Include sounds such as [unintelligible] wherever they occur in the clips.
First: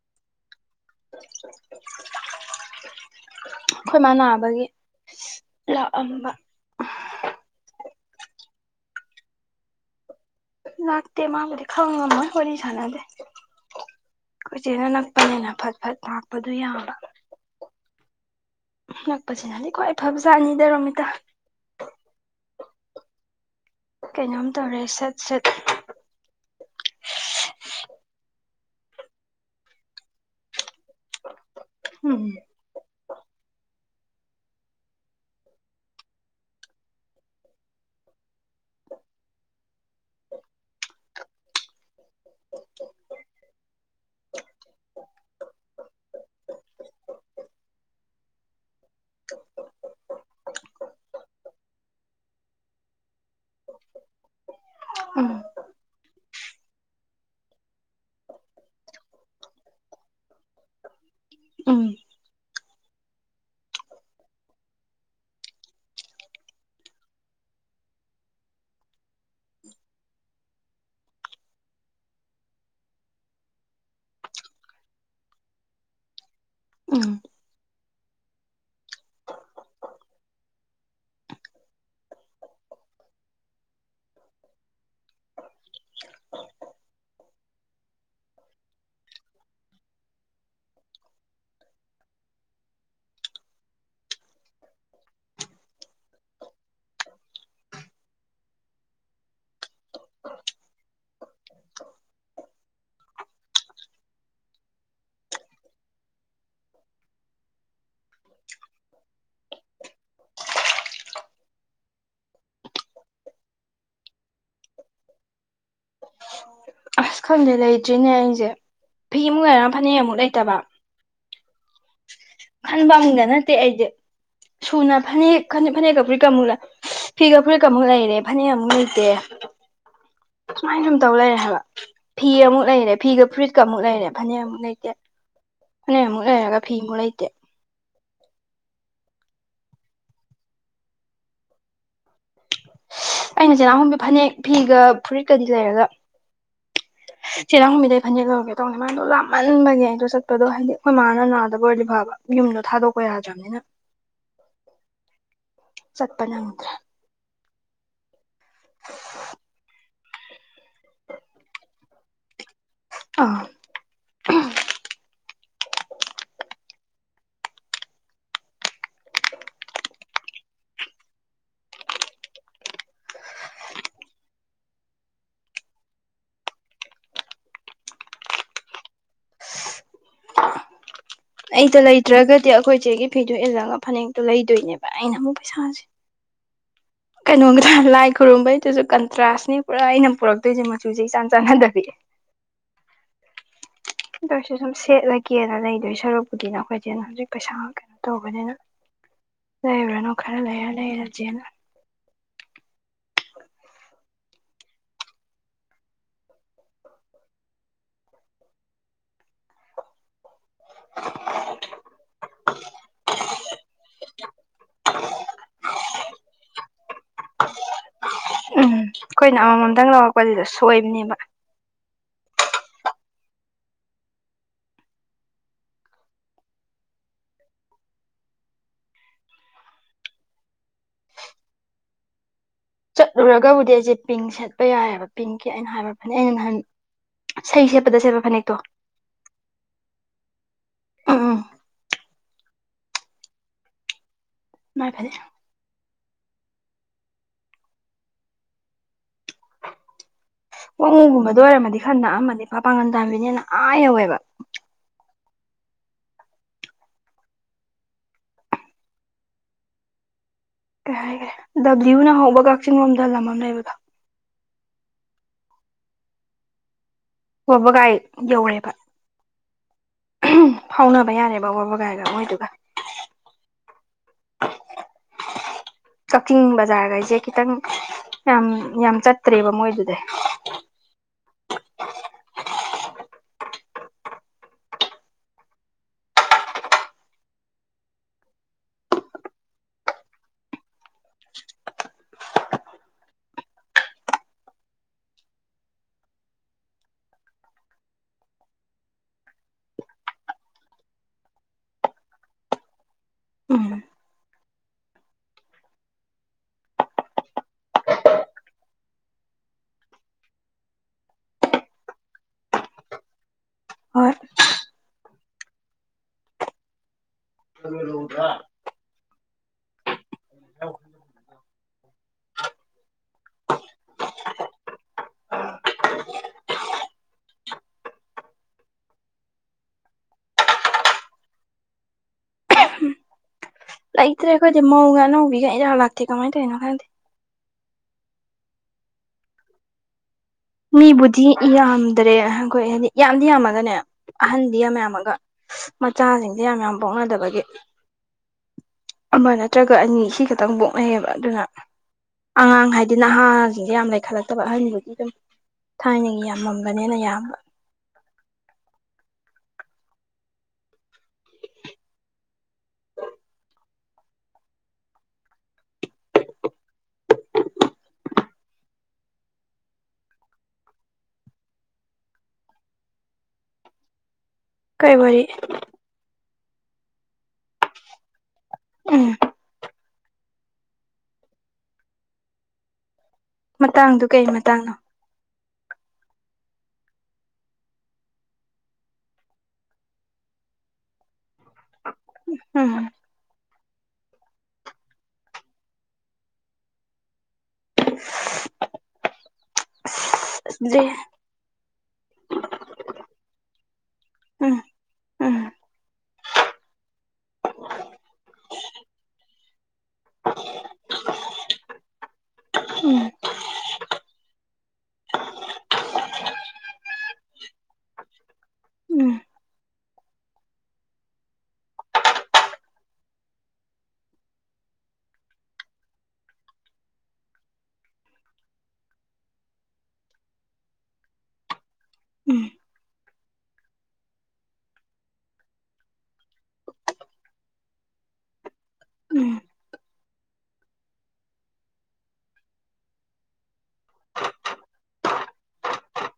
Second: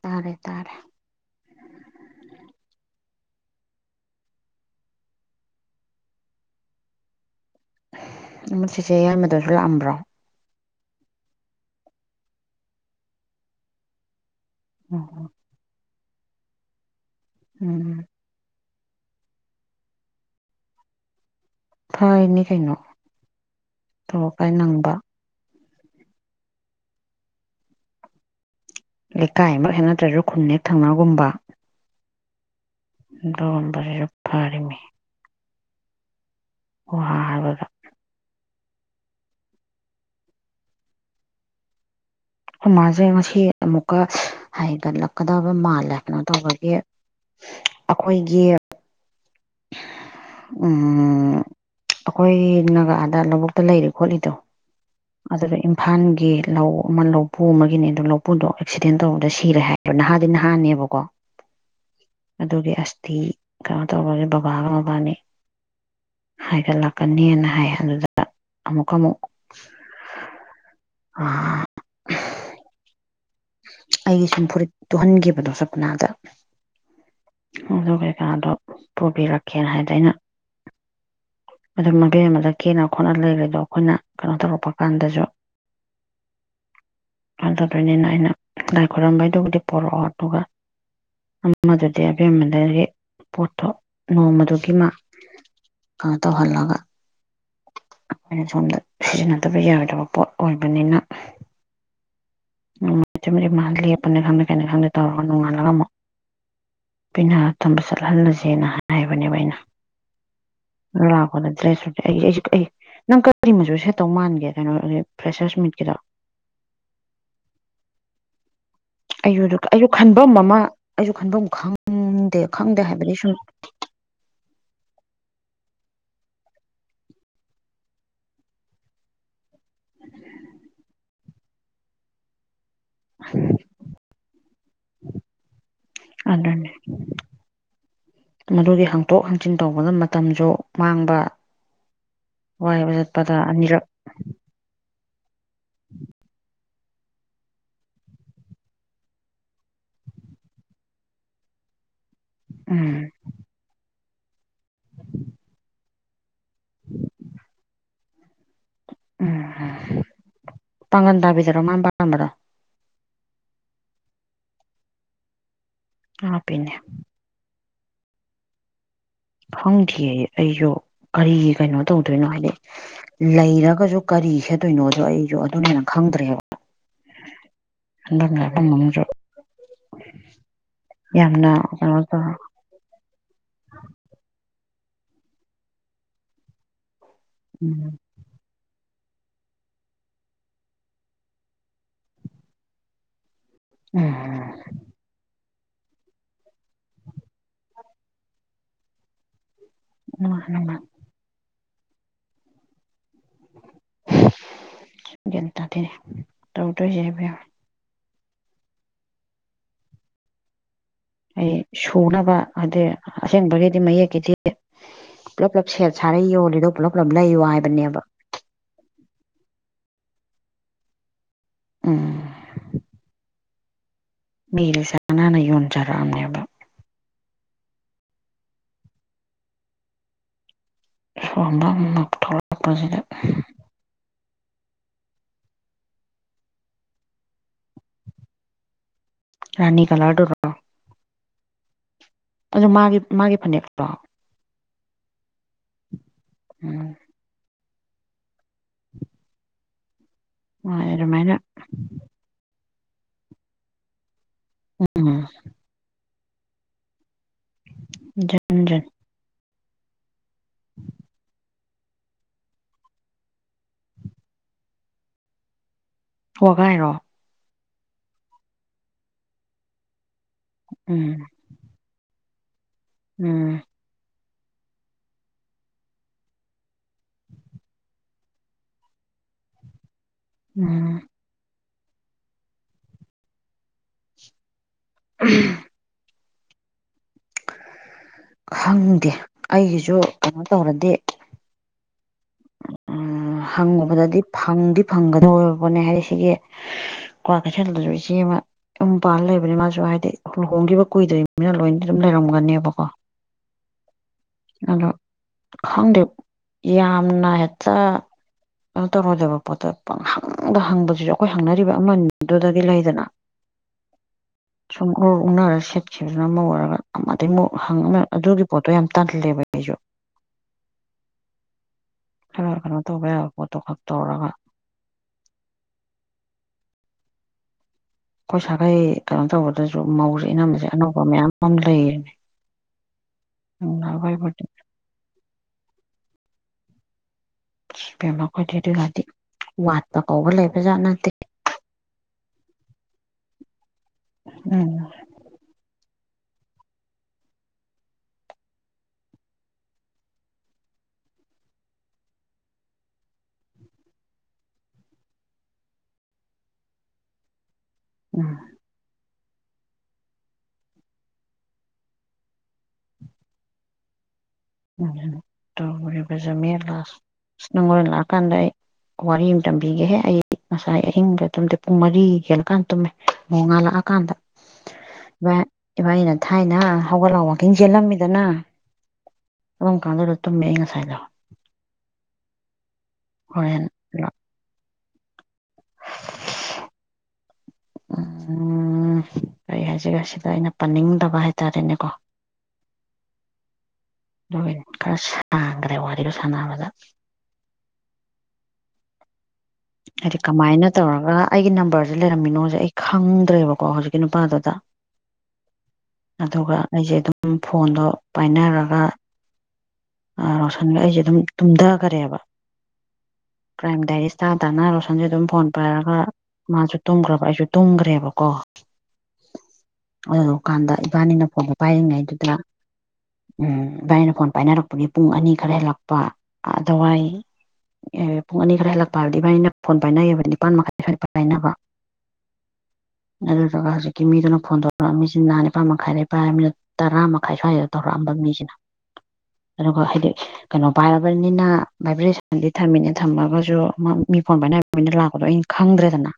ꯇꯥꯔꯦ ꯇꯥꯔꯦ [unintelligible] ꯑꯈꯣꯏꯃꯥ ꯅꯥꯕꯒꯤ ꯂꯥꯛꯑꯝꯕ ꯑꯃ ꯆꯤꯆꯦ ꯌꯥꯏꯃꯗꯨꯁꯨ ꯂꯥꯛꯑꯝꯕ꯭ꯔꯣ ꯅꯠꯇꯦ ꯃꯥꯕꯨꯗꯤ ꯈꯪꯉꯝꯃꯣꯢ ꯋꯥꯔꯤ ꯁꯥꯅꯗꯦ ꯈꯣꯏꯆꯦꯅ ꯑꯣ ꯅꯛꯄꯅꯤꯅ ꯐꯠ ꯐꯠ ꯂꯥꯛꯄꯗꯨ ꯌꯥꯕ ꯎꯝ ꯅꯛꯄꯁꯤꯅꯗꯤ ꯈ꯭ꯋꯥꯏ ꯐꯕꯖꯥꯠꯅꯤꯗ ꯔꯣꯃꯤꯇꯥ ꯐꯔꯤꯅꯦ ꯀꯩꯅꯣ ꯑꯊꯨ ꯀꯩꯅꯣꯝ ꯑꯀꯥꯏ ꯇꯧꯔꯦ ꯅꯪꯕ ꯁꯠ ꯂꯩꯀꯥꯏꯃꯛ ꯍꯦꯛ ꯅꯠꯇ꯭ꯔꯁꯨ ꯈꯨꯟ ꯍꯦꯛ ꯊꯪꯅꯒꯨꯝꯕ ꯎꯝ ꯗꯣꯝꯕꯁꯤꯁꯨ ꯐꯔꯤꯃꯤ ꯋꯥ ꯍꯥꯏꯕꯗ ꯈꯣꯢꯃꯥꯁꯦ ꯉꯁꯤ ꯑꯃꯨꯛꯀ ꯍꯥꯏꯒꯠꯂꯛꯀꯗꯕ ꯃꯥꯜꯂꯦ ꯀꯩꯅꯣ ꯇꯧꯕꯒꯤ ꯑꯈꯣꯏꯒꯤ ꯎꯝ ꯑꯈꯣꯏꯒꯤ ꯅꯒꯥꯗ ꯂꯧꯕꯨꯛꯇ ꯂꯩꯔꯤ ꯈꯣꯠꯂꯤꯗꯣ ꯎꯝ ꯑꯗꯨꯗ ꯏꯝꯐꯥꯜꯒꯤ ꯂꯧ ꯑꯃ ꯂꯧꯄꯨ ꯑꯃꯒꯤꯅꯦ ꯑꯗꯨ ꯂꯧꯄꯨꯗꯣ ꯑꯦꯛꯁꯤꯗꯦꯟ ꯇꯧꯕꯗ ꯁꯤꯔꯦ ꯍꯥꯏ ꯑꯗꯣ ꯅꯍꯥꯗꯤ ꯅꯍꯥꯅꯦꯕꯀꯣ ꯎꯝ ꯑꯗꯨꯒꯤ ꯑꯁꯇꯤ ꯀꯩꯅꯣ ꯇꯧꯔꯣꯒꯤ ꯕꯕꯥꯒ ꯃꯕꯥꯅꯤ ꯍꯥꯏꯒꯠꯂꯛꯀꯅꯦꯅ ꯍꯥꯏ ꯑꯗꯨꯗ ꯑꯃꯨꯛꯀ ꯃꯨꯛ [unintelligible] ꯑꯩꯖꯧ ꯐꯨꯔꯤꯠ ꯇꯨꯍꯟꯒꯤꯕꯗꯣ ꯁꯞꯄꯅꯥꯗ ꯎꯝ ꯑꯗꯨ ꯀꯩꯀꯥꯗꯣ ꯄꯨꯕꯤꯔꯛꯀꯦꯅ ꯍꯥꯏꯗ ꯑꯩꯅ ꯑꯗꯨ ꯃꯕꯦꯃꯗ ꯀꯦꯅ ꯈꯣꯠꯅ ꯂꯩꯔꯤꯗꯣ ꯑꯈꯣꯏꯅ ꯀꯩꯅꯣ ꯇꯧꯔꯛꯄ ꯀꯥꯟꯗꯁꯨ [inaudible] ꯑꯗꯨ ꯗꯣꯏꯅꯤꯅ ꯑꯩꯅ ꯂꯥꯏ ꯈꯣꯏꯔꯝꯕꯩꯗꯨꯕꯨꯗꯤ ꯄꯣꯔꯛꯑꯣ ꯑꯗꯨꯒ ꯑꯃꯗꯨꯗꯤ ꯑꯕꯦꯝꯃꯗꯒꯤ ꯄꯣꯠꯇꯣ ꯅꯣꯡꯃꯗꯨꯒꯤ ꯃꯥ ꯀꯩꯩꯅꯣ ꯇꯧꯍꯜꯂꯒ ꯑꯈꯣꯏꯅ ꯁꯣꯝꯗ ꯁꯤꯖꯤꯟꯅꯗꯕ ꯌꯥꯗꯕ ꯄꯣꯠ ꯑꯣꯏꯕꯅꯤꯅ ꯅꯣꯡꯃꯁꯤꯃꯗꯤ ꯃꯥ ꯂꯦꯞꯄꯅꯤ ꯈꯪꯗꯦ ꯀꯩꯅꯤ ꯈꯪꯗꯦ ꯇꯧꯔꯒ ꯅꯣꯡꯉꯜꯂꯒ ꯑꯃꯨꯛ ꯄꯦꯅꯥ ꯇꯝꯕ ꯆꯠꯍꯜꯂꯁꯦꯅ ꯍꯥꯏꯕꯅꯦꯕ ꯑꯩꯅ ꯂꯥꯛꯄꯗ ꯗ꯭ꯔꯦꯁꯨ ꯑꯩꯁꯨ ꯑꯩ ꯅꯪ ꯀꯔꯤ ꯃꯆꯨ ꯁꯦꯠꯇꯧ ꯃꯥꯟꯒꯦ ꯀꯩꯅꯣ ꯐ꯭ꯔꯦꯁꯔꯁ ꯃꯤꯠꯀꯤꯗꯣ ꯑꯁ ꯈꯪꯗꯦ ꯂꯩꯇ꯭ꯔꯤꯅꯦ ꯑꯩꯖꯦ ꯑꯩꯖꯨ ꯑꯗꯨ ꯑꯩꯖꯨ ꯈꯟꯕꯝ ꯑꯃ ꯑꯩꯖꯨ ꯈꯟꯕꯝ ꯈꯪ ꯈꯟꯕꯝꯒ ꯅꯠꯇꯦ ꯑꯩꯗꯤ ꯁꯨꯅ ꯐꯅꯦꯛ ꯈꯅꯦꯛ ꯐꯅꯦꯛꯀ ꯐꯨꯔꯤꯠꯀ [unintelligible] ꯐꯤꯒ ꯐꯨꯔꯤꯠꯀ ꯑꯃꯨꯛ ꯂꯩꯔꯦ ꯐꯅꯦꯛ ꯑꯃꯨꯛ ꯂꯩꯇꯦ ꯁꯨꯃꯥꯏꯟ ꯁꯨꯝ ꯇꯧ ꯂꯩꯔꯦ ꯍꯥꯏꯕ ꯐꯤ ꯑꯃꯨꯛ ꯂꯩꯔꯦ ꯐꯤꯒ ꯐꯨꯔꯤꯠꯀ ꯑꯃꯨꯛ ꯂꯩꯔꯦ ꯐꯅꯦꯛ ꯑꯃꯨꯛ ꯂꯩꯇꯦ ꯐꯅꯦꯛ ꯑꯃꯨꯛ ꯂꯩꯔꯒ ꯑꯗꯨꯅꯤ ꯐꯤ ꯑꯃꯨꯛ ꯂꯩꯇꯦ ꯃꯗꯨꯒꯤ ꯍꯪꯇꯣꯛ ꯍꯪꯖꯤꯟ ꯇꯧꯕꯗ ꯃꯇꯝꯖꯨ ꯃꯥꯡꯕ ꯋꯥꯏꯕ ꯖꯠꯄꯗ ꯑꯅꯤꯔꯛ ꯗꯨ ꯐꯅꯦꯛ ꯐꯤꯒ ꯐꯨꯔꯤꯠꯀꯗꯤ ꯂꯩꯔꯒ ꯆꯦ ꯔꯥꯡꯈꯣꯝꯕꯤꯗꯩ ꯐꯅꯦꯛ ꯂꯧꯔꯨꯒꯦ ꯇꯧꯕꯅꯦ ꯃꯥꯗꯣ ꯂꯥꯞꯃꯟꯕꯒꯤ ꯑꯗꯨ ꯆꯠꯄꯗꯣ ꯍꯥꯏꯗꯤ ꯑꯩꯈꯣꯏ ꯃꯥꯅ ꯅꯥꯗꯕ ꯑꯣꯏꯔꯗꯤ ꯐꯥꯕ ꯌꯨꯝꯗꯣ ꯊꯥꯗꯣꯛꯄ ꯎꯝ ꯌꯥꯗ꯭ꯔꯝꯅꯤꯅ ꯆꯠꯄ ꯅꯪ ꯎꯝ ꯄꯥꯡꯉꯟꯇꯥꯕꯤꯗꯔꯣ ꯃꯥꯟ ꯄꯥꯟꯕꯗꯣ ꯑꯧ ꯂꯥꯞꯄꯤꯅꯦ ꯈꯪꯗꯤꯌꯦ ꯑꯩꯖꯨ ꯀꯔꯤ ꯀꯩꯅꯣ ꯇꯧꯗꯣꯏꯅꯣ ꯍꯥꯏꯗꯤ ꯂꯩꯔꯒꯖꯨ ꯀꯔꯤ ꯁꯦꯠꯇꯣꯏꯅꯣꯗꯣ ꯑꯩꯖꯨ ꯑꯗꯨꯅ ꯍꯦꯟꯅ ꯈꯪꯗ꯭ꯔꯦꯕ ꯍꯟꯗꯛ ꯂꯥꯛꯄ ꯉꯝꯃꯗ꯭ꯔꯣ ꯑꯩꯗꯣ ꯂꯩꯇ꯭ꯔꯒꯗꯤ ꯑꯈꯣꯏ ꯆꯦꯒꯤ ꯐꯤꯗꯨ ꯏꯜꯂꯒ ꯐꯅꯦꯛꯇꯣ ꯂꯩꯗꯣꯏꯅꯦꯕ ꯑꯩꯅ ꯑꯃꯨꯛ ꯄꯩꯁꯥꯁꯤ ꯀꯩꯅꯣꯒꯤꯗ ꯎꯝ ꯂꯥꯏꯛ ꯈꯨꯔꯨꯝꯕꯩꯗꯨꯖꯨ ꯀꯟꯇ꯭ꯔꯥꯁꯅꯦ ꯄꯨꯔꯥ ꯑꯩꯅ ꯄꯨꯔꯛꯇꯣꯏꯖꯦ ꯃꯆꯨꯖꯦ ꯏꯆꯥꯟ ꯆꯥꯟꯅꯗꯕꯤ ꯎꯝ ꯑꯗꯣꯏꯁꯨ ꯁꯨꯝ ꯁꯦꯠꯂꯒꯦꯅ ꯂꯩꯗꯣꯏ ꯁꯔꯨꯛ ꯕꯨꯗꯤꯅ ꯑꯩꯈꯣꯏ ꯆꯦꯅ ꯍꯧꯖꯤꯛ ꯄꯩꯁꯥ ꯀꯩꯅꯣ ꯇꯧꯕꯅꯤꯅ ꯂꯩꯔꯨꯔꯅꯣ ꯈꯔ ꯅꯣꯡꯃ ꯂꯩꯔ ꯅꯣꯡꯃ ꯂꯩꯔꯖꯦꯅ ꯒ꯭ꯥꯌꯟ ꯇꯥꯗꯦꯅꯦ ꯇꯧꯗꯣꯏꯁꯦ ꯏꯕꯦꯝꯃꯥ ꯑꯩ ꯁꯨꯅꯕ ꯍꯥꯏꯗꯤ ꯑꯁꯦꯡꯕꯒꯤꯗꯤ ꯃꯌꯦꯛꯀꯤꯗꯤ ꯄꯨꯂꯞ ꯄꯨꯂꯞ ꯁꯦꯠ ꯁꯥꯔ ꯌꯣꯂꯤꯗꯣ ꯄꯨꯂꯞ ꯄꯨꯂꯞ ꯂꯩꯌꯣ ꯍꯥꯏꯕꯅꯦꯕ ꯎꯝ ꯑꯩꯈꯣꯏꯅ ꯑꯃ ꯃꯝꯇꯪ ꯂꯧꯔꯛꯄꯖꯤꯗ ꯁꯣꯏꯕꯅꯦꯕ ꯎꯝ ꯃꯤ ꯂꯤꯁꯅꯥꯅ ꯌꯣꯟꯖꯔꯛꯑꯝꯅꯦꯕ ꯁꯥꯔꯝꯗꯧ ꯃꯊꯥ ꯆꯠꯂꯨꯔꯒꯕꯨꯗꯤ ꯑꯩꯖꯦ ꯄꯤꯡ ꯁꯦꯠ ꯄꯥ ꯌꯥꯏꯌꯦꯕ ꯄꯤꯡꯀꯤ ꯑꯩꯅ ꯍꯥꯏꯕ ꯐꯅꯦꯛ ꯑꯩꯅ ꯅꯍꯥꯟ ꯏꯁꯩ ꯁꯦꯠꯄꯗ ꯁꯦꯠꯄ ꯐꯅꯦꯛꯇꯣ ꯔꯥꯅꯤ ꯀꯂꯔꯗꯨꯔꯣ ꯑꯧꯑꯧ ꯑꯗꯣ ꯃꯥꯒꯤ ꯃꯥꯒꯤ ꯐꯅꯦꯛꯂꯣ ꯃꯥꯏ ꯐꯅꯦꯛ ꯎꯝ [inaudible] ꯃꯥꯅꯦ ꯑꯗꯨꯃꯥꯏꯅ ꯋꯥꯉꯨꯒꯨꯝꯕꯗ ꯑꯣꯏꯔꯝꯃꯗꯤ ꯈꯔ ꯅꯛꯑꯝꯃꯗꯤ ꯐꯥ ꯄꯥꯉꯟꯇꯥꯕꯤꯅꯤꯅ ꯑꯥ ꯌꯧꯋꯦꯕ ꯎꯝ ꯖꯨꯟꯖꯨꯟ ꯀꯩ ꯍꯥꯏꯒꯔꯦ ꯗꯕ꯭ꯂꯤꯌꯨꯅ ꯍꯧꯕ ꯀꯛꯆꯤꯡ ꯂꯣꯝꯗ ꯂꯝ ꯑꯝ ꯂꯩꯕꯗꯣ ꯋꯒꯥꯏꯔꯣ ꯋꯕꯒꯥꯏ ꯌꯧꯔꯦꯕ ꯐꯥꯎꯅꯕ ꯎꯝ ꯌꯥꯔꯦꯕ ꯋꯕꯒꯥꯏꯒ ꯃꯣꯏꯗꯨꯒ ꯎꯝ ꯀꯛꯆꯤꯡ ꯕꯖꯥꯔꯒꯩꯁꯦ ꯈꯤꯇꯪ ꯌꯥꯝ ꯌꯥꯝ ꯆꯠꯇ꯭ꯔꯦꯕ ꯃꯣꯏꯗꯨꯗꯩ ꯎꯝ [unintelligible] ꯈꯪꯗꯦ ꯑꯩꯒꯤꯁꯨ ꯀꯩꯅꯣ ꯇꯧꯔꯗꯤ [unintelligible] ꯎꯝ ꯍꯪꯉꯨꯕꯗꯗꯤ ꯐꯪꯗꯤ ꯐꯪꯒꯗꯧꯔꯕꯣꯅꯦ ꯍꯥꯏꯗꯤ ꯁꯤꯒꯤ ꯀ꯭ꯋꯥꯀꯩꯊꯦꯟꯗꯁꯨ ꯏꯆꯦ ꯑꯃ ꯌꯨꯝ ꯄꯥꯜꯂ ꯂꯩꯕꯅꯤ ꯃꯥꯁꯨ ꯍꯥꯏꯗꯤ ꯂꯨꯍꯣꯡꯈꯤꯕ ꯀꯨꯏꯗ꯭ꯔꯤꯃꯤꯅ ꯂꯣꯏ ꯑꯗꯨꯝ ꯂꯩꯔꯝꯒꯅꯤꯕꯀꯣ ꯎꯝ ꯑꯗꯣ ꯈꯪꯗꯦ ꯌꯥꯝꯅ ꯍꯦꯛꯇ ꯀꯩꯅꯣ ꯇꯧꯔꯣꯏꯗꯕ ꯄꯣꯠꯇ ꯄꯪ ꯍꯪꯗ ꯍꯪꯕꯗꯨꯁꯨ ꯑꯩꯈꯣꯏ ꯍꯪꯅꯔꯤꯕ ꯑꯃꯅꯤꯗꯨꯗꯒꯤ ꯂꯩꯗꯅ ꯍꯣꯏ ꯁꯨꯝ ꯎꯔ ꯎꯛꯅꯔꯒ ꯁꯦꯠꯈꯤꯕꯗꯨꯅ ꯑꯃ ꯑꯣꯏꯔꯒ ꯑꯃꯗꯩꯃꯨꯛ ꯍꯪ ꯑꯃ ꯑꯗꯨꯒꯤ ꯄꯣꯠꯇꯣ ꯌꯥꯝ ꯇꯜꯂꯦꯕ ꯑꯩ ꯈꯔ ꯀꯩꯅꯣ ꯇꯧꯕ ꯌꯥꯕ ꯄꯣꯠꯇꯣ ꯈꯛ ꯇꯧꯔꯒ ꯑꯩꯈꯣꯏ ꯁꯥꯈꯩ ꯀꯩꯅꯣ ꯇꯧꯕꯗꯁꯨ ꯃꯧꯁꯦ ꯏꯅꯝꯕꯁꯦ ꯑꯅꯧꯕ ꯃꯌꯥꯝ ꯑꯃ ꯂꯩꯌꯦ ꯑꯍꯝ ꯂꯩꯇ꯭ꯔꯦ ꯑꯩꯈꯣꯏꯗꯤ ꯃꯧꯒ ꯑꯅꯧꯕꯤꯒ ꯏꯔꯥꯛ ꯂꯥꯛꯇꯦ ꯀꯃꯥꯏꯅ ꯇꯧꯔꯤꯅꯣ ꯈꯪꯗꯦ ꯄꯦꯝꯃ ꯑꯣꯏꯗꯤ ꯑꯗꯨ ꯀꯥꯇꯤ ꯋꯥꯠꯄ ꯀꯧꯕ ꯂꯩ ꯃꯤꯕꯨꯗꯤ ꯌꯥꯝꯗ꯭ꯔꯦ ꯑꯩꯈꯣꯏ ꯍꯥꯏꯗꯤ ꯌꯥꯝꯗꯤ ꯌꯥꯝꯃꯒꯅꯦ ꯑꯍꯟꯗꯤ ꯎꯝ ꯌꯥꯝ ꯌꯥꯝꯃꯒ ꯃꯆꯥꯁꯤꯡꯖꯦ ꯌꯥꯝ ꯌꯥꯝ ꯄꯣꯛꯅꯗꯕꯒꯤ ꯑꯃ ꯅꯠꯇ꯭ꯔꯒ ꯑꯅꯤ ꯁꯤ ꯈꯛꯇꯪ ꯄꯣꯛꯅꯩꯌꯦꯕ ꯑꯗꯨꯅ ꯑꯉꯥꯡ ꯍꯥꯏꯗꯤ ꯅꯍꯥ ꯁꯤꯡꯁꯦ ꯌꯥꯝ ꯂꯩꯈꯠꯂꯛꯇꯕ ꯑꯍꯟꯕꯨꯗꯤ ꯑꯗꯨꯝ ꯊꯥꯏꯅꯒꯤ ꯌꯥꯝꯃꯝꯕꯅꯤꯅ ꯌꯥꯝꯕ ꯎꯝ ꯇꯧꯔꯤꯕ ꯖꯃꯦꯂꯥꯁ ꯅꯪ ꯍꯣꯔꯦꯟ ꯂꯥꯛꯑꯀꯥꯟꯗ ꯑꯩ ꯋꯥꯔꯤ ꯑꯃ ꯇꯝꯕꯤꯒꯦꯍꯦ ꯑꯩ ꯉꯁꯥꯏ ꯑꯍꯤꯡꯒ ꯇꯨꯝꯗꯦ ꯄꯨꯡ ꯃꯔꯤ ꯍꯦꯜꯂ ꯀꯥꯟꯗ ꯇꯨꯝꯃꯦ ꯅꯣꯡꯉꯥꯜꯂꯛꯑꯀꯥꯟꯗ ꯀꯩ ꯋꯥꯔꯤ ꯏꯕꯥꯟꯅꯤꯅ ꯊꯥꯏꯅ ꯍꯧꯒꯠꯂꯥ ꯋꯥꯛꯀꯤꯡ ꯆꯦꯜꯂꯝꯃꯤꯗꯅ ꯎꯝ ꯑꯗꯨꯝ ꯀꯥꯟꯗ ꯇꯨꯝꯃꯦ ꯑꯩ ꯉꯁꯥꯏꯗꯣ ꯍꯣꯏ ꯃꯇꯥꯡꯗꯨ ꯀꯩ ꯃꯇꯥꯡꯅꯣ [inaudible] ꯎꯝ ꯀꯔꯤ ꯍꯥꯏꯁꯤꯔꯥ ꯁꯤꯗ ꯑꯩꯅ ꯄꯟꯅꯤꯡꯗꯕ ꯍꯥꯏꯇꯥꯔꯦꯅꯦꯀꯣ ꯎꯝ ꯑꯗꯨ ꯈꯔ ꯁꯥꯡꯒ꯭ꯔꯦ ꯋꯥꯔꯤꯗꯣ ꯁꯥꯟꯅꯕꯗ ꯍꯥꯏꯗꯤ ꯀꯃꯥꯏꯅ ꯖꯦ ꯇꯧꯔꯒ ꯑꯩꯒꯤ ꯅꯝꯕꯔꯖꯦ ꯂꯩꯔꯝꯃꯤꯅꯣꯖꯦ ꯑꯩ ꯈꯪꯗ꯭ꯔꯦꯕꯀꯣ ꯍꯧꯖꯤꯛ ꯀꯤ ꯅꯨꯄꯥꯥꯗꯨꯗ ꯎꯝ ꯎꯝ ꯑꯗꯨꯒ ꯑꯩꯖꯦ ꯑꯗꯨꯝ ꯐꯣꯟꯗꯣ ꯄꯥꯏꯅꯔꯒ ꯔꯣꯁꯟꯒ ꯑꯩꯁꯦ ꯑꯗꯨꯝ ꯇꯨꯝꯗꯒꯔꯦꯕ ꯎꯝ ꯀ꯭ꯔꯥꯏꯝ ꯗꯥꯏꯔꯤꯁ ꯇꯥ ꯇꯥꯅ ꯔꯣꯁꯟꯁꯦ ꯑꯗꯨꯝ ꯐꯣꯟ ꯄꯥꯏꯔꯒ ꯃꯥꯁꯨ ꯇꯨꯝꯒ꯭ꯔꯕ ꯑꯩꯁꯨ ꯇꯨꯝꯒ꯭ꯔꯦꯕꯀꯣ ꯎꯝ ꯑꯗꯨꯗꯨ ꯀꯥꯟꯗ ꯏꯕꯥꯅꯤꯅ ꯐꯣꯟꯗꯣ ꯄꯥꯏꯔꯤꯉꯩꯗꯨꯗ ꯎꯝ ꯏꯕꯥꯥꯅꯤꯅ ꯐꯣꯟ ꯄꯥꯏꯅꯔꯛꯄꯒꯤ ꯄꯨꯡ ꯑꯅꯤ ꯈꯔ ꯍꯦꯜꯂꯛꯄ ꯑꯗꯨꯋꯥꯏ ꯑꯦ ꯄꯨꯡ ꯑꯅꯤ ꯈꯔ ꯍꯦꯜꯂꯛꯄ ꯍꯥꯏꯕꯗꯤ ꯏꯕꯥꯟꯅꯤꯅ ꯐꯣꯟ ꯄꯥꯏꯅꯩꯌꯦꯕꯗꯤ ꯅꯤꯄꯥꯥꯟ ꯃꯈꯥꯏ ꯁ꯭ꯋꯥꯏꯗ ꯄꯥꯏꯅꯕ [inaudible] ꯑꯗꯨꯗꯨꯒ ꯍꯧꯖꯤꯛꯀꯤ ꯃꯤꯗꯨꯅ ꯐꯣꯟ ꯇꯧꯔꯛ ꯑꯝꯃꯤꯁꯤꯅ ꯅꯤꯄꯥꯟ ꯃꯈꯥꯏ ꯗꯩ ꯄꯥꯥꯏꯔꯝꯅꯤꯅ ꯇꯔꯥ ꯃꯈꯥꯏ ꯁ꯭ꯋꯥꯏꯗ ꯇꯧꯔꯛꯑꯝꯕ ꯃꯤꯖꯤꯅ ꯎꯝ ꯎꯝ ꯑꯗꯨꯒ ꯍꯥꯏꯗꯤ ꯀꯩꯅꯣ ꯄꯥꯏꯔꯕꯅꯤꯅ ꯚꯥꯏꯕ꯭ꯔꯦꯁꯟꯗꯤ ꯊꯝꯃꯤꯅꯦ ꯊꯝꯃꯒꯁꯨ ꯃꯥ ꯃꯤ ꯐꯣꯟ ꯄꯥꯏꯅꯔꯛꯄꯅꯤꯅ ꯂꯥꯛꯄꯗꯣ ꯑꯩꯅ ꯈꯪꯗ꯭ꯔꯦꯗꯅ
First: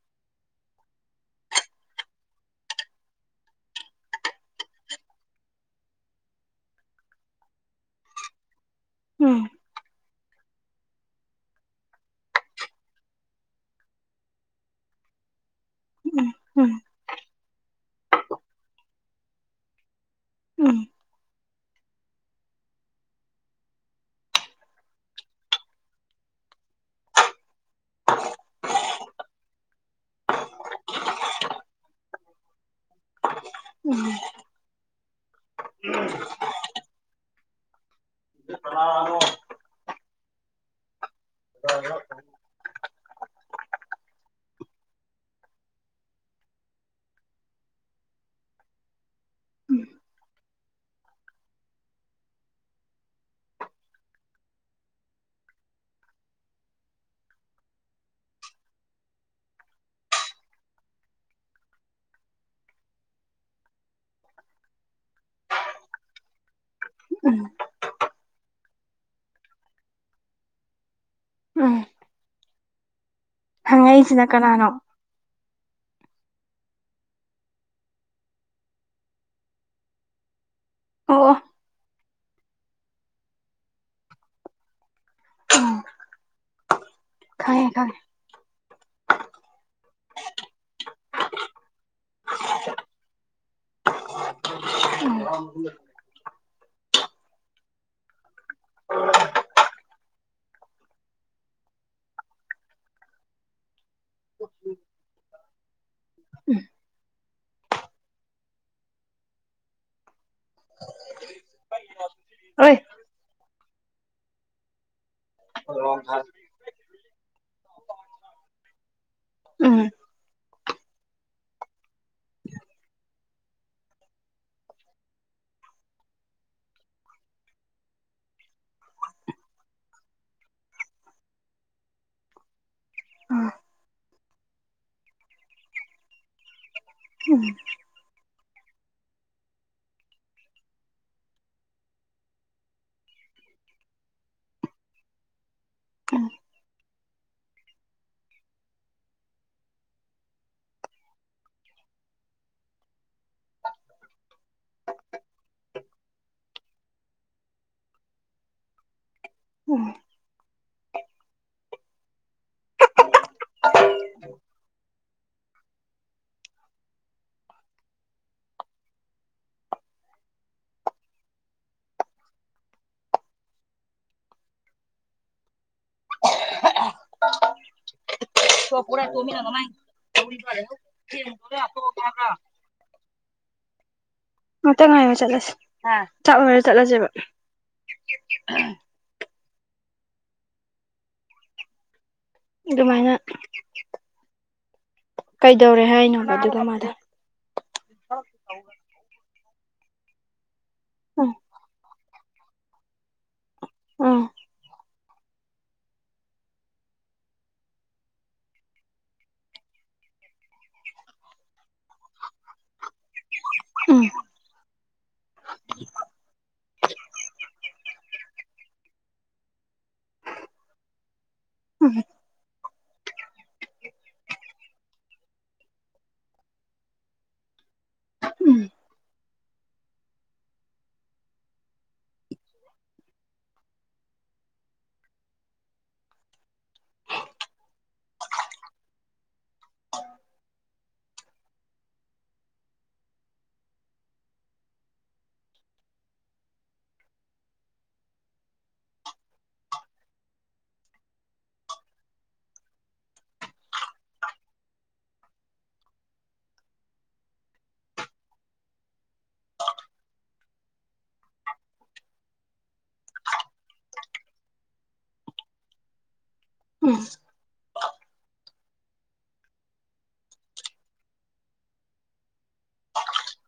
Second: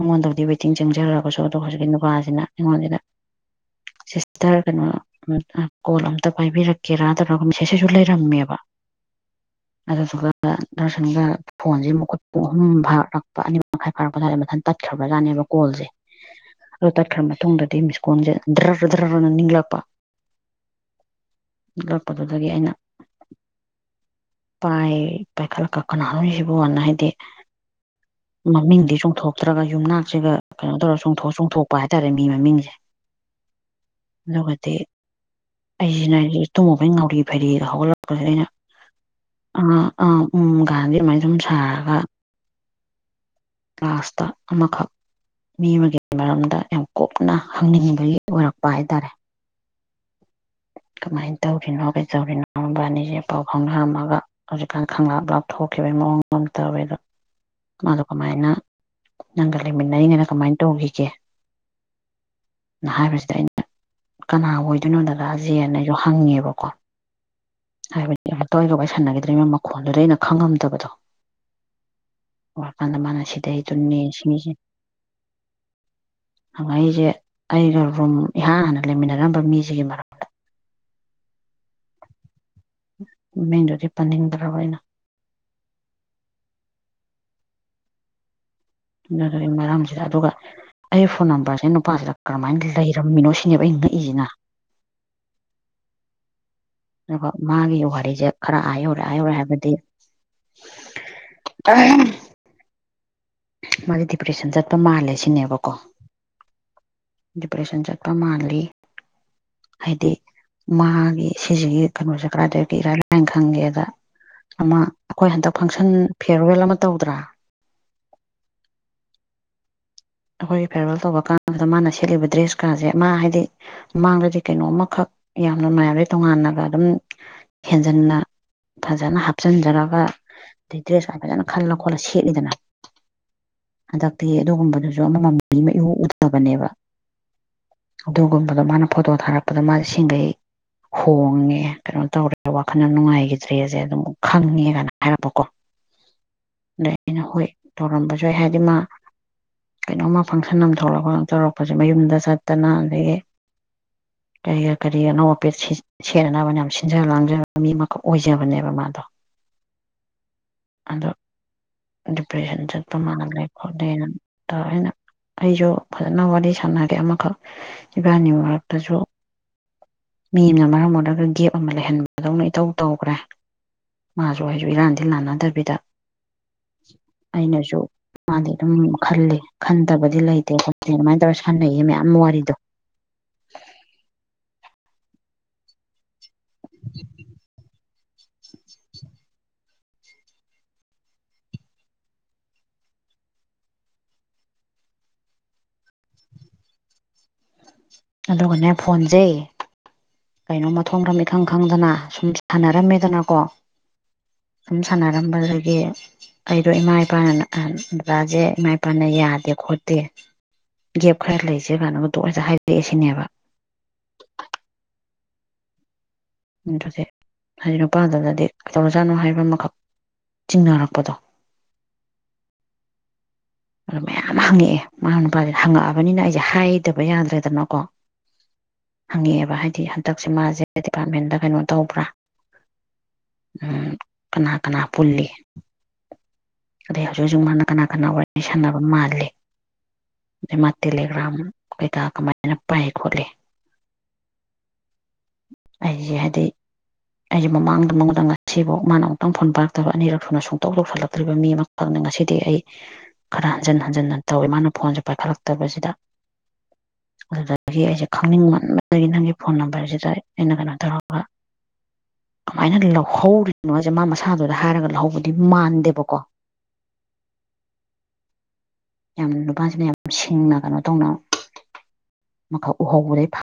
ꯃꯉꯣꯟꯗꯕꯨꯗꯤ ꯋꯦꯇꯤꯡ ꯆꯪꯖꯔꯒꯁꯨ ꯑꯗꯣ ꯍꯧꯖꯤꯛꯀꯤ ꯅꯨꯄꯥꯁꯤꯅ ꯑꯩꯉꯣꯟꯁꯤꯗ ꯁꯤꯁꯇꯔ ꯀꯩꯅꯣ ꯎꯝ ꯑꯥ ꯀꯣꯜ ꯑꯝꯇ ꯄꯥꯏꯕꯤꯔꯛꯀꯦꯔꯥ ꯇꯧꯔꯒ ꯃꯦꯁꯦꯁꯁꯤꯁꯨ ꯂꯩꯔꯝꯃꯦꯕ ꯎꯝ ꯑꯗꯨꯗꯨꯒ ꯗꯔꯁꯟꯒ ꯐꯣꯟꯖꯤꯃꯨꯛ ꯈꯣꯏ ꯄꯨꯡ ꯑꯍꯨꯝ ꯐꯥꯔꯛꯄ ꯑꯅꯤꯃꯈꯥꯏ ꯐꯥꯔꯛꯄꯁꯥꯏꯗ ꯃꯊꯟ ꯇꯠꯈ꯭ꯔꯕꯖꯥꯠꯅꯦꯕ ꯀꯣꯜꯁꯦ ꯎꯝ ꯎꯝ ꯎꯝ ꯑꯗꯣ ꯇꯠꯈ꯭ꯔ ꯃꯇꯨꯡꯗꯗꯤ ꯃꯤꯁꯀꯣꯟꯜꯁꯦ ꯗ꯭ꯔꯔ ꯗ꯭ꯔꯔ ꯒꯅ ꯅꯤꯛꯂꯛꯄ ꯅꯤꯛꯂꯛꯄꯗꯨꯗꯒꯤ ꯑꯩꯅ ꯄꯥꯏ ꯄꯥꯏꯈꯠ ꯂꯛꯀ ꯀꯅꯥꯅꯣꯅꯦꯁꯤꯕꯨ ꯑꯅ ꯍꯥꯏꯗꯤ [inaudible] ꯃꯃꯤꯡꯗꯤ ꯆꯣꯡꯊꯣꯛꯇ꯭ꯔꯒ ꯌꯨꯝꯅꯥꯛꯁꯤꯒ ꯀꯩꯅꯣ ꯇꯧꯔ ꯆꯣꯡꯊꯣꯛꯑ ꯆꯣꯡꯊꯣꯛꯄ ꯍꯥꯏꯇꯥꯔꯦ ꯃꯤ ꯃꯃꯤꯡꯖꯦ ꯎꯝ ꯑꯗꯨꯒꯗꯤ ꯑꯩꯖꯤꯅꯗꯤ ꯇꯨꯝꯃꯨꯕꯩ ꯉꯥꯎꯔꯤ ꯐꯩꯔꯤꯒ ꯍꯧꯒꯠꯂꯛꯄꯖꯤꯗ ꯑꯩꯅ ꯑꯥ ꯑꯥ ꯎꯝ ꯒꯥꯟꯗꯤ ꯑꯃꯥꯏ ꯁꯨꯝ ꯁꯥꯔꯒ ꯂꯥꯁꯇ ꯑꯃꯈꯛ ꯃꯤ ꯑꯃꯒꯤ ꯃꯔꯝꯗ ꯌꯥꯝ ꯀꯨꯞꯅ ꯍꯪꯅꯤꯡꯕꯒꯤ ꯑꯣꯏꯔꯛꯄ ꯍꯥꯏꯇꯥꯔꯦ ꯎꯝ ꯀꯃꯥꯏꯟ ꯇꯧꯔꯤꯅꯣ ꯀꯩꯗꯧꯔꯤꯅꯣ ꯃꯕꯥꯅꯤꯖꯦ ꯄꯥꯎ ꯐꯥꯎꯅꯝꯃꯒ ꯍꯧꯖꯤꯛꯀꯥꯟ ꯈꯪꯂꯥꯞ ꯂꯥꯞꯊꯣꯛꯈꯤꯕꯩ ꯃꯑꯣꯡ ꯑꯃ ꯇꯧꯋꯦ ꯑꯗꯨ ꯃꯥꯗꯣ ꯀꯃꯥꯏꯅ ꯅꯪꯒ ꯂꯩꯃꯤꯟꯅꯔꯤꯉꯩꯗ ꯀꯃꯥꯏꯟ ꯇꯧꯒꯤꯒꯦ ꯅ ꯍꯥꯏꯕꯁꯤꯗ ꯑꯩꯅ ꯀꯅꯥ ꯑꯣꯏꯗꯣꯏꯅꯣ ꯗꯗꯥꯖꯦ ꯑꯅ ꯑꯩꯖꯨ ꯍꯪꯉꯦꯕꯀꯣ ꯎꯝ ꯍꯥꯏꯕꯗꯤ ꯌꯥꯝ ꯇꯣꯏꯅ ꯋꯥꯔꯤ ꯁꯥꯟꯅꯒꯤꯗ꯭ꯔꯤꯝꯅꯤꯅ ꯃꯈꯣꯟꯗꯨꯗꯤ ꯑꯩꯅ ꯈꯪ ꯉꯝꯗꯕꯗꯣ ꯎꯝ ꯋꯥ ꯀꯥꯟꯗ ꯃꯥꯅ ꯁꯤꯗꯩꯗꯨꯅꯦ ꯍꯪꯉꯛꯏꯁꯤꯅ ꯁꯤꯅꯤ ꯁꯤꯅꯤ ꯀꯅꯥꯅꯣ ꯍꯪꯉꯛꯏꯖꯦ ꯑꯩꯒ ꯔꯨꯝ ꯏꯍꯥꯟ ꯍꯥꯟꯅ ꯂꯩꯃꯤꯟꯅꯔꯝꯕ ꯃꯤꯖꯤꯒꯤ ꯃꯔꯛ ꯑꯣ ꯑꯣ ꯃꯃꯤꯡꯗꯨꯗꯤ ꯄꯟꯅꯤꯡꯗ꯭ꯔꯕ ꯑꯩꯅ ꯎꯝ ꯈꯪꯉꯦ ꯈꯪꯉꯦ ꯑꯗꯨꯗꯨꯒꯤ ꯃꯔꯝꯖꯤꯗ ꯑꯗꯨꯒ ꯑꯩ ꯐꯣꯟ ꯅꯝꯕꯔꯁꯦ ꯅꯨꯄꯥꯁꯤꯗ ꯀ꯭ꯔꯃꯥꯏꯟ ꯂꯩꯔꯝꯃꯤꯅꯣ ꯁꯤꯅꯦꯕ ꯑꯩ ꯉꯛꯏꯖꯤꯅꯥ ꯎꯝ ꯉꯥꯏꯈꯣ ꯃꯥꯒꯤ ꯋꯥꯔꯤꯖꯦ ꯈꯔ ꯑꯥ ꯌꯧꯔꯦ ꯑꯥ ꯌꯧꯔꯦ ꯍꯥꯏꯕꯗꯤ ꯑꯍꯝ ꯃꯥꯖꯦ ꯗꯤꯄ꯭ꯔꯦꯁꯟ ꯆꯠꯄ ꯃꯥꯜꯂꯦ ꯁꯤꯅꯦꯕꯀꯣ ꯎꯝ ꯗꯤꯄ꯭ꯔꯦꯁꯟ ꯆꯠꯄ ꯃꯥꯜꯂꯤ ꯍꯥꯏꯗꯤ ꯃꯥꯒꯤ ꯁꯤꯖꯤꯒꯤ ꯀꯩꯅꯣꯖꯦ ꯀꯔꯥꯏꯗꯒꯤ ꯑꯣꯏ ꯏꯔꯥꯏ ꯂꯥꯏꯅ ꯈꯪꯒꯦꯗꯥ ꯑꯃ ꯑꯈꯣꯏ ꯍꯟꯗꯛ ꯐꯪꯁꯟ ꯐꯤꯌꯔꯋꯦꯜ ꯑꯃ ꯇꯧꯗ꯭ꯔꯥ ꯎꯝ ꯑꯈꯣꯏꯒꯤ ꯐꯤꯌꯔꯋꯦꯜ ꯇꯧꯕ ꯀꯥꯟꯖꯤꯗ ꯃꯥꯅ ꯁꯦꯠꯂꯤꯕ ꯗ꯭ꯔꯦꯁ ꯀꯥꯖꯦ ꯃꯥ ꯍꯥꯏꯗꯤ ꯃꯥꯡꯗꯗꯤ ꯀꯩꯅꯣꯃ ꯈꯛ ꯌꯥꯝꯅ ꯃꯌꯥꯝꯗꯩ ꯇꯣꯉꯥꯟꯅꯒ ꯑꯗꯨꯝ ꯍꯦꯟꯖꯟꯅ ꯐꯥꯖꯅ ꯍꯥꯞꯆꯟꯖꯔꯒ ꯗꯤ ꯗ꯭ꯔꯦꯁꯀ ꯐꯥꯖꯅ ꯈꯜꯂ ꯈꯣꯠꯂ ꯁꯦꯠꯂꯤꯗꯅ ꯎꯝ ꯍꯟꯗꯛꯇꯤ ꯑꯗꯨꯒꯨꯝꯕꯗꯨ [unintelligible] ꯃꯥꯃꯤ ꯑꯃ ꯏꯎ ꯎꯗꯕꯅꯦꯕ ꯎꯝ ꯑꯗꯨꯒꯨꯝꯕꯗꯣ ꯃꯥꯅ ꯐꯣꯇꯣ ꯊꯥꯔꯛꯄꯗ ꯃꯥꯖꯦ ꯁꯤꯡꯒꯩ ꯍꯣꯡꯉꯦ ꯀꯩꯅꯣ ꯇꯧꯔꯦ ꯋꯥꯈꯜ ꯌꯥꯝ ꯅꯨꯡꯉꯥꯏꯒꯤꯗ꯭ꯔꯦꯖꯦ ꯑꯗꯨꯝ ꯈꯪꯉꯦꯗꯅ ꯍꯥꯏꯔꯛꯄꯀꯣ [inaudible] ꯑꯗꯩ ꯑꯩꯅ ꯍꯣꯏ ꯇꯧꯔꯝꯕꯖꯨ ꯌꯥꯏ ꯍꯥꯏꯗꯤ ꯃꯥ ꯀꯩꯅꯣꯝꯃ ꯐꯪꯁꯟ ꯑꯃ ꯊꯣꯛꯂꯛꯄ ꯇꯧꯔꯛꯄꯖꯦ ꯃꯌꯨꯝꯗ ꯆꯠꯇꯅ ꯑꯗꯒꯤ ꯀꯩꯒ ꯀꯔꯤꯒꯅꯧ ꯑꯣꯄꯤꯁ ꯁꯤ ꯁꯦꯠꯅꯅꯕꯅ ꯌꯥꯝ ꯁꯤꯟꯖ ꯂꯥꯡꯖꯕ ꯃꯤ ꯑꯃꯈꯛ ꯑꯣꯏꯖꯕꯅꯦꯕ ꯃꯥꯗꯣ ꯎꯝ ꯑꯗꯣ ꯗꯤꯄ꯭ꯔꯦꯁꯟ ꯆꯠꯄ ꯃꯥꯜꯂꯦ ꯈꯣꯠꯂꯦꯅ ꯇꯧꯔꯦ ꯑꯩꯅ ꯑꯩꯖꯨ ꯐꯥꯖꯅ ꯋꯥꯔꯤ ꯁꯥꯟꯅꯔꯦ ꯑꯃꯈꯛ ꯏꯕꯥꯅꯤ ꯃꯔꯛꯇꯖꯨ ꯃꯤ ꯑꯝꯅ ꯃꯔꯝ ꯑꯣꯏꯔꯒ ꯒꯦꯞ ꯑꯃ ꯂꯩꯍꯟꯕꯗꯧꯅ ꯏꯇꯧ ꯇꯧꯒ꯭ꯔꯦ ꯃꯥꯖꯨ ꯑꯩꯖꯨ ꯏꯔꯥꯟꯗꯤ ꯂꯥꯟꯅꯗꯕꯤꯗ ꯑꯩꯅꯖꯨ ꯃꯥꯗꯤ ꯑꯗꯨꯝ ꯈꯜꯂꯦ ꯈꯟꯗꯕꯗꯤ ꯂꯩꯇꯦ ꯈꯣꯠꯇꯦ ꯑꯗꯨꯃꯥꯏꯅ ꯇꯧꯔ ꯁꯥꯟꯅꯩꯌꯦ ꯃꯌꯥꯝ ꯋꯥꯔꯤꯗꯣ [inaudible] ꯉꯥꯛꯇ ꯉꯥꯏꯌꯣ ꯆꯠꯂꯖꯦ ꯍꯥ ꯆꯥꯛ ꯂꯣꯏꯔ ꯆꯠꯂꯖꯦꯕ ꯑꯗꯨꯃꯥꯏꯅ ꯀꯩꯗꯧꯔꯦ ꯍꯥꯏꯅꯣꯕ ꯑꯗꯨꯒ ꯃꯗꯣ ꯑꯗꯨꯒꯅꯦ ꯐꯣꯟꯖꯦ ꯀꯩꯅꯣ ꯃꯊꯣꯡ ꯃꯔꯝ ꯎꯝ ꯏꯈꯪ ꯈꯪꯗꯅ ꯁꯨꯝ ꯁꯥꯟꯅꯔꯝꯃꯦꯗꯅꯀꯣ ꯑꯥ ꯑꯗꯨꯨꯝ ꯁꯥꯟꯅꯔꯝꯕꯗꯒꯤ ꯑꯩꯗꯣ ꯏꯃꯥ ꯏꯄꯥ ꯑꯥ ꯗꯥꯗꯥꯖꯦ ꯏꯃꯥ ꯏꯄꯥꯅ ꯌꯥꯗꯦ ꯈꯣꯠꯇꯦ ꯒꯦꯞ ꯈꯔ ꯂꯩꯖꯦ ꯀꯥꯟꯅꯒ ꯗꯣꯛ ꯍꯦꯛꯇ ꯍꯥꯏꯔꯛꯑꯦ ꯁꯤꯅꯦꯕ ꯎꯝ ꯑꯗꯨꯗꯤ ꯍꯥꯏꯗꯤ ꯅꯨꯄꯥꯗꯨꯗꯗꯤ ꯀꯩꯗꯧꯔꯖꯥꯠꯅꯣ ꯍꯥꯏꯕ ꯑꯃꯈꯛ ꯆꯤꯡꯅꯔꯛꯄꯗꯣ ꯎꯝ ꯑꯗꯣ ꯃꯌꯥꯝ ꯍꯪꯉꯛꯑꯦ ꯃꯥꯅ ꯅꯨꯄꯥꯖꯤꯗ ꯍꯪꯉꯛꯑꯕꯅꯤꯅ ꯑꯩꯖꯦ ꯍꯥꯏꯗꯕ ꯌꯥꯗ꯭ꯔꯦꯗꯅꯀꯣ ꯎꯝ ꯍꯪꯉꯛꯑꯦꯕ ꯍꯥꯏꯗꯤ ꯍꯟꯗꯛꯁꯦ ꯃꯥꯖꯦ ꯗꯤꯄꯥꯔꯠꯃꯦꯟꯗ ꯀꯩꯅꯣ ꯇꯧꯕ꯭ꯔꯥ ꯎꯝ ꯀꯅꯥ ꯀꯅꯥ ꯄꯨꯜꯂꯤ ꯑꯗꯩ ꯍꯧꯖꯤꯛ ꯍꯧꯖꯤꯛ ꯃꯥꯅ ꯀꯅꯥ ꯀꯅꯥ ꯋꯥꯏ ꯔꯤ ꯁꯥꯟꯅꯕ ꯃꯥꯜꯂꯦ ꯑꯗꯩ ꯃꯥ ꯇꯦꯂꯦꯒ꯭ꯔꯝ ꯀꯩꯀꯥ ꯀꯃꯥꯏꯅ ꯄꯥꯏ ꯈꯣꯠꯂꯦ ꯑꯩꯖꯦ ꯍꯥꯏꯗꯤ ꯑꯩꯖꯦ ꯃꯃꯥꯡꯗ ꯃꯉꯣꯟꯗ ꯉꯁꯤꯕꯧ ꯃꯥꯅ ꯑꯃꯨꯛꯇꯪ ꯐꯣꯟ ꯄꯥꯏꯔꯛꯇꯕ ꯑꯅꯤꯔꯛ ꯁꯨꯅ ꯁꯨꯡꯇꯧ ꯇꯧꯁꯤꯜꯂꯛꯇ꯭ꯔꯤꯕ ꯃꯤ ꯑꯃ ꯈꯪꯅꯦ ꯉꯁꯤꯗꯤ ꯑꯩ ꯈꯔ ꯍꯟꯖꯤꯟ ꯍꯟꯖꯤꯟꯅ ꯇꯧꯋꯦ ꯃꯥꯅ ꯐꯣꯟꯖꯦ ꯄꯥꯏꯈꯠꯂꯛꯇꯕꯖꯤꯗ [inaudible] ꯑꯗꯨꯗꯒꯤ ꯑꯩꯖꯦ ꯈꯪꯅꯤꯡꯃꯟꯕꯗꯒꯤ ꯅꯪꯒꯤ ꯐꯣꯟ ꯅꯝꯕꯔꯖꯤꯗ ꯑꯩꯅ ꯀꯩꯅꯣ ꯇꯧꯔꯒ ꯀꯃꯥꯏꯅ ꯂꯧꯍꯧꯔꯤꯅꯣ ꯍꯥꯏꯖꯦ ꯃꯥ ꯃꯁꯥꯗꯨꯗ ꯍꯥꯏꯔꯒ ꯂꯧꯍꯧꯕꯗꯤ ꯃꯥꯟꯗꯦꯕꯀꯣ ꯎꯝ ꯌꯥꯝꯅ ꯅꯨꯄꯥꯖꯤꯅ ꯌꯥꯝ ꯁꯤꯡꯅ ꯀꯩꯅꯣ ꯇꯧꯅ ꯑꯃꯈꯛ ꯎꯍꯧꯕꯗꯩ ꯐ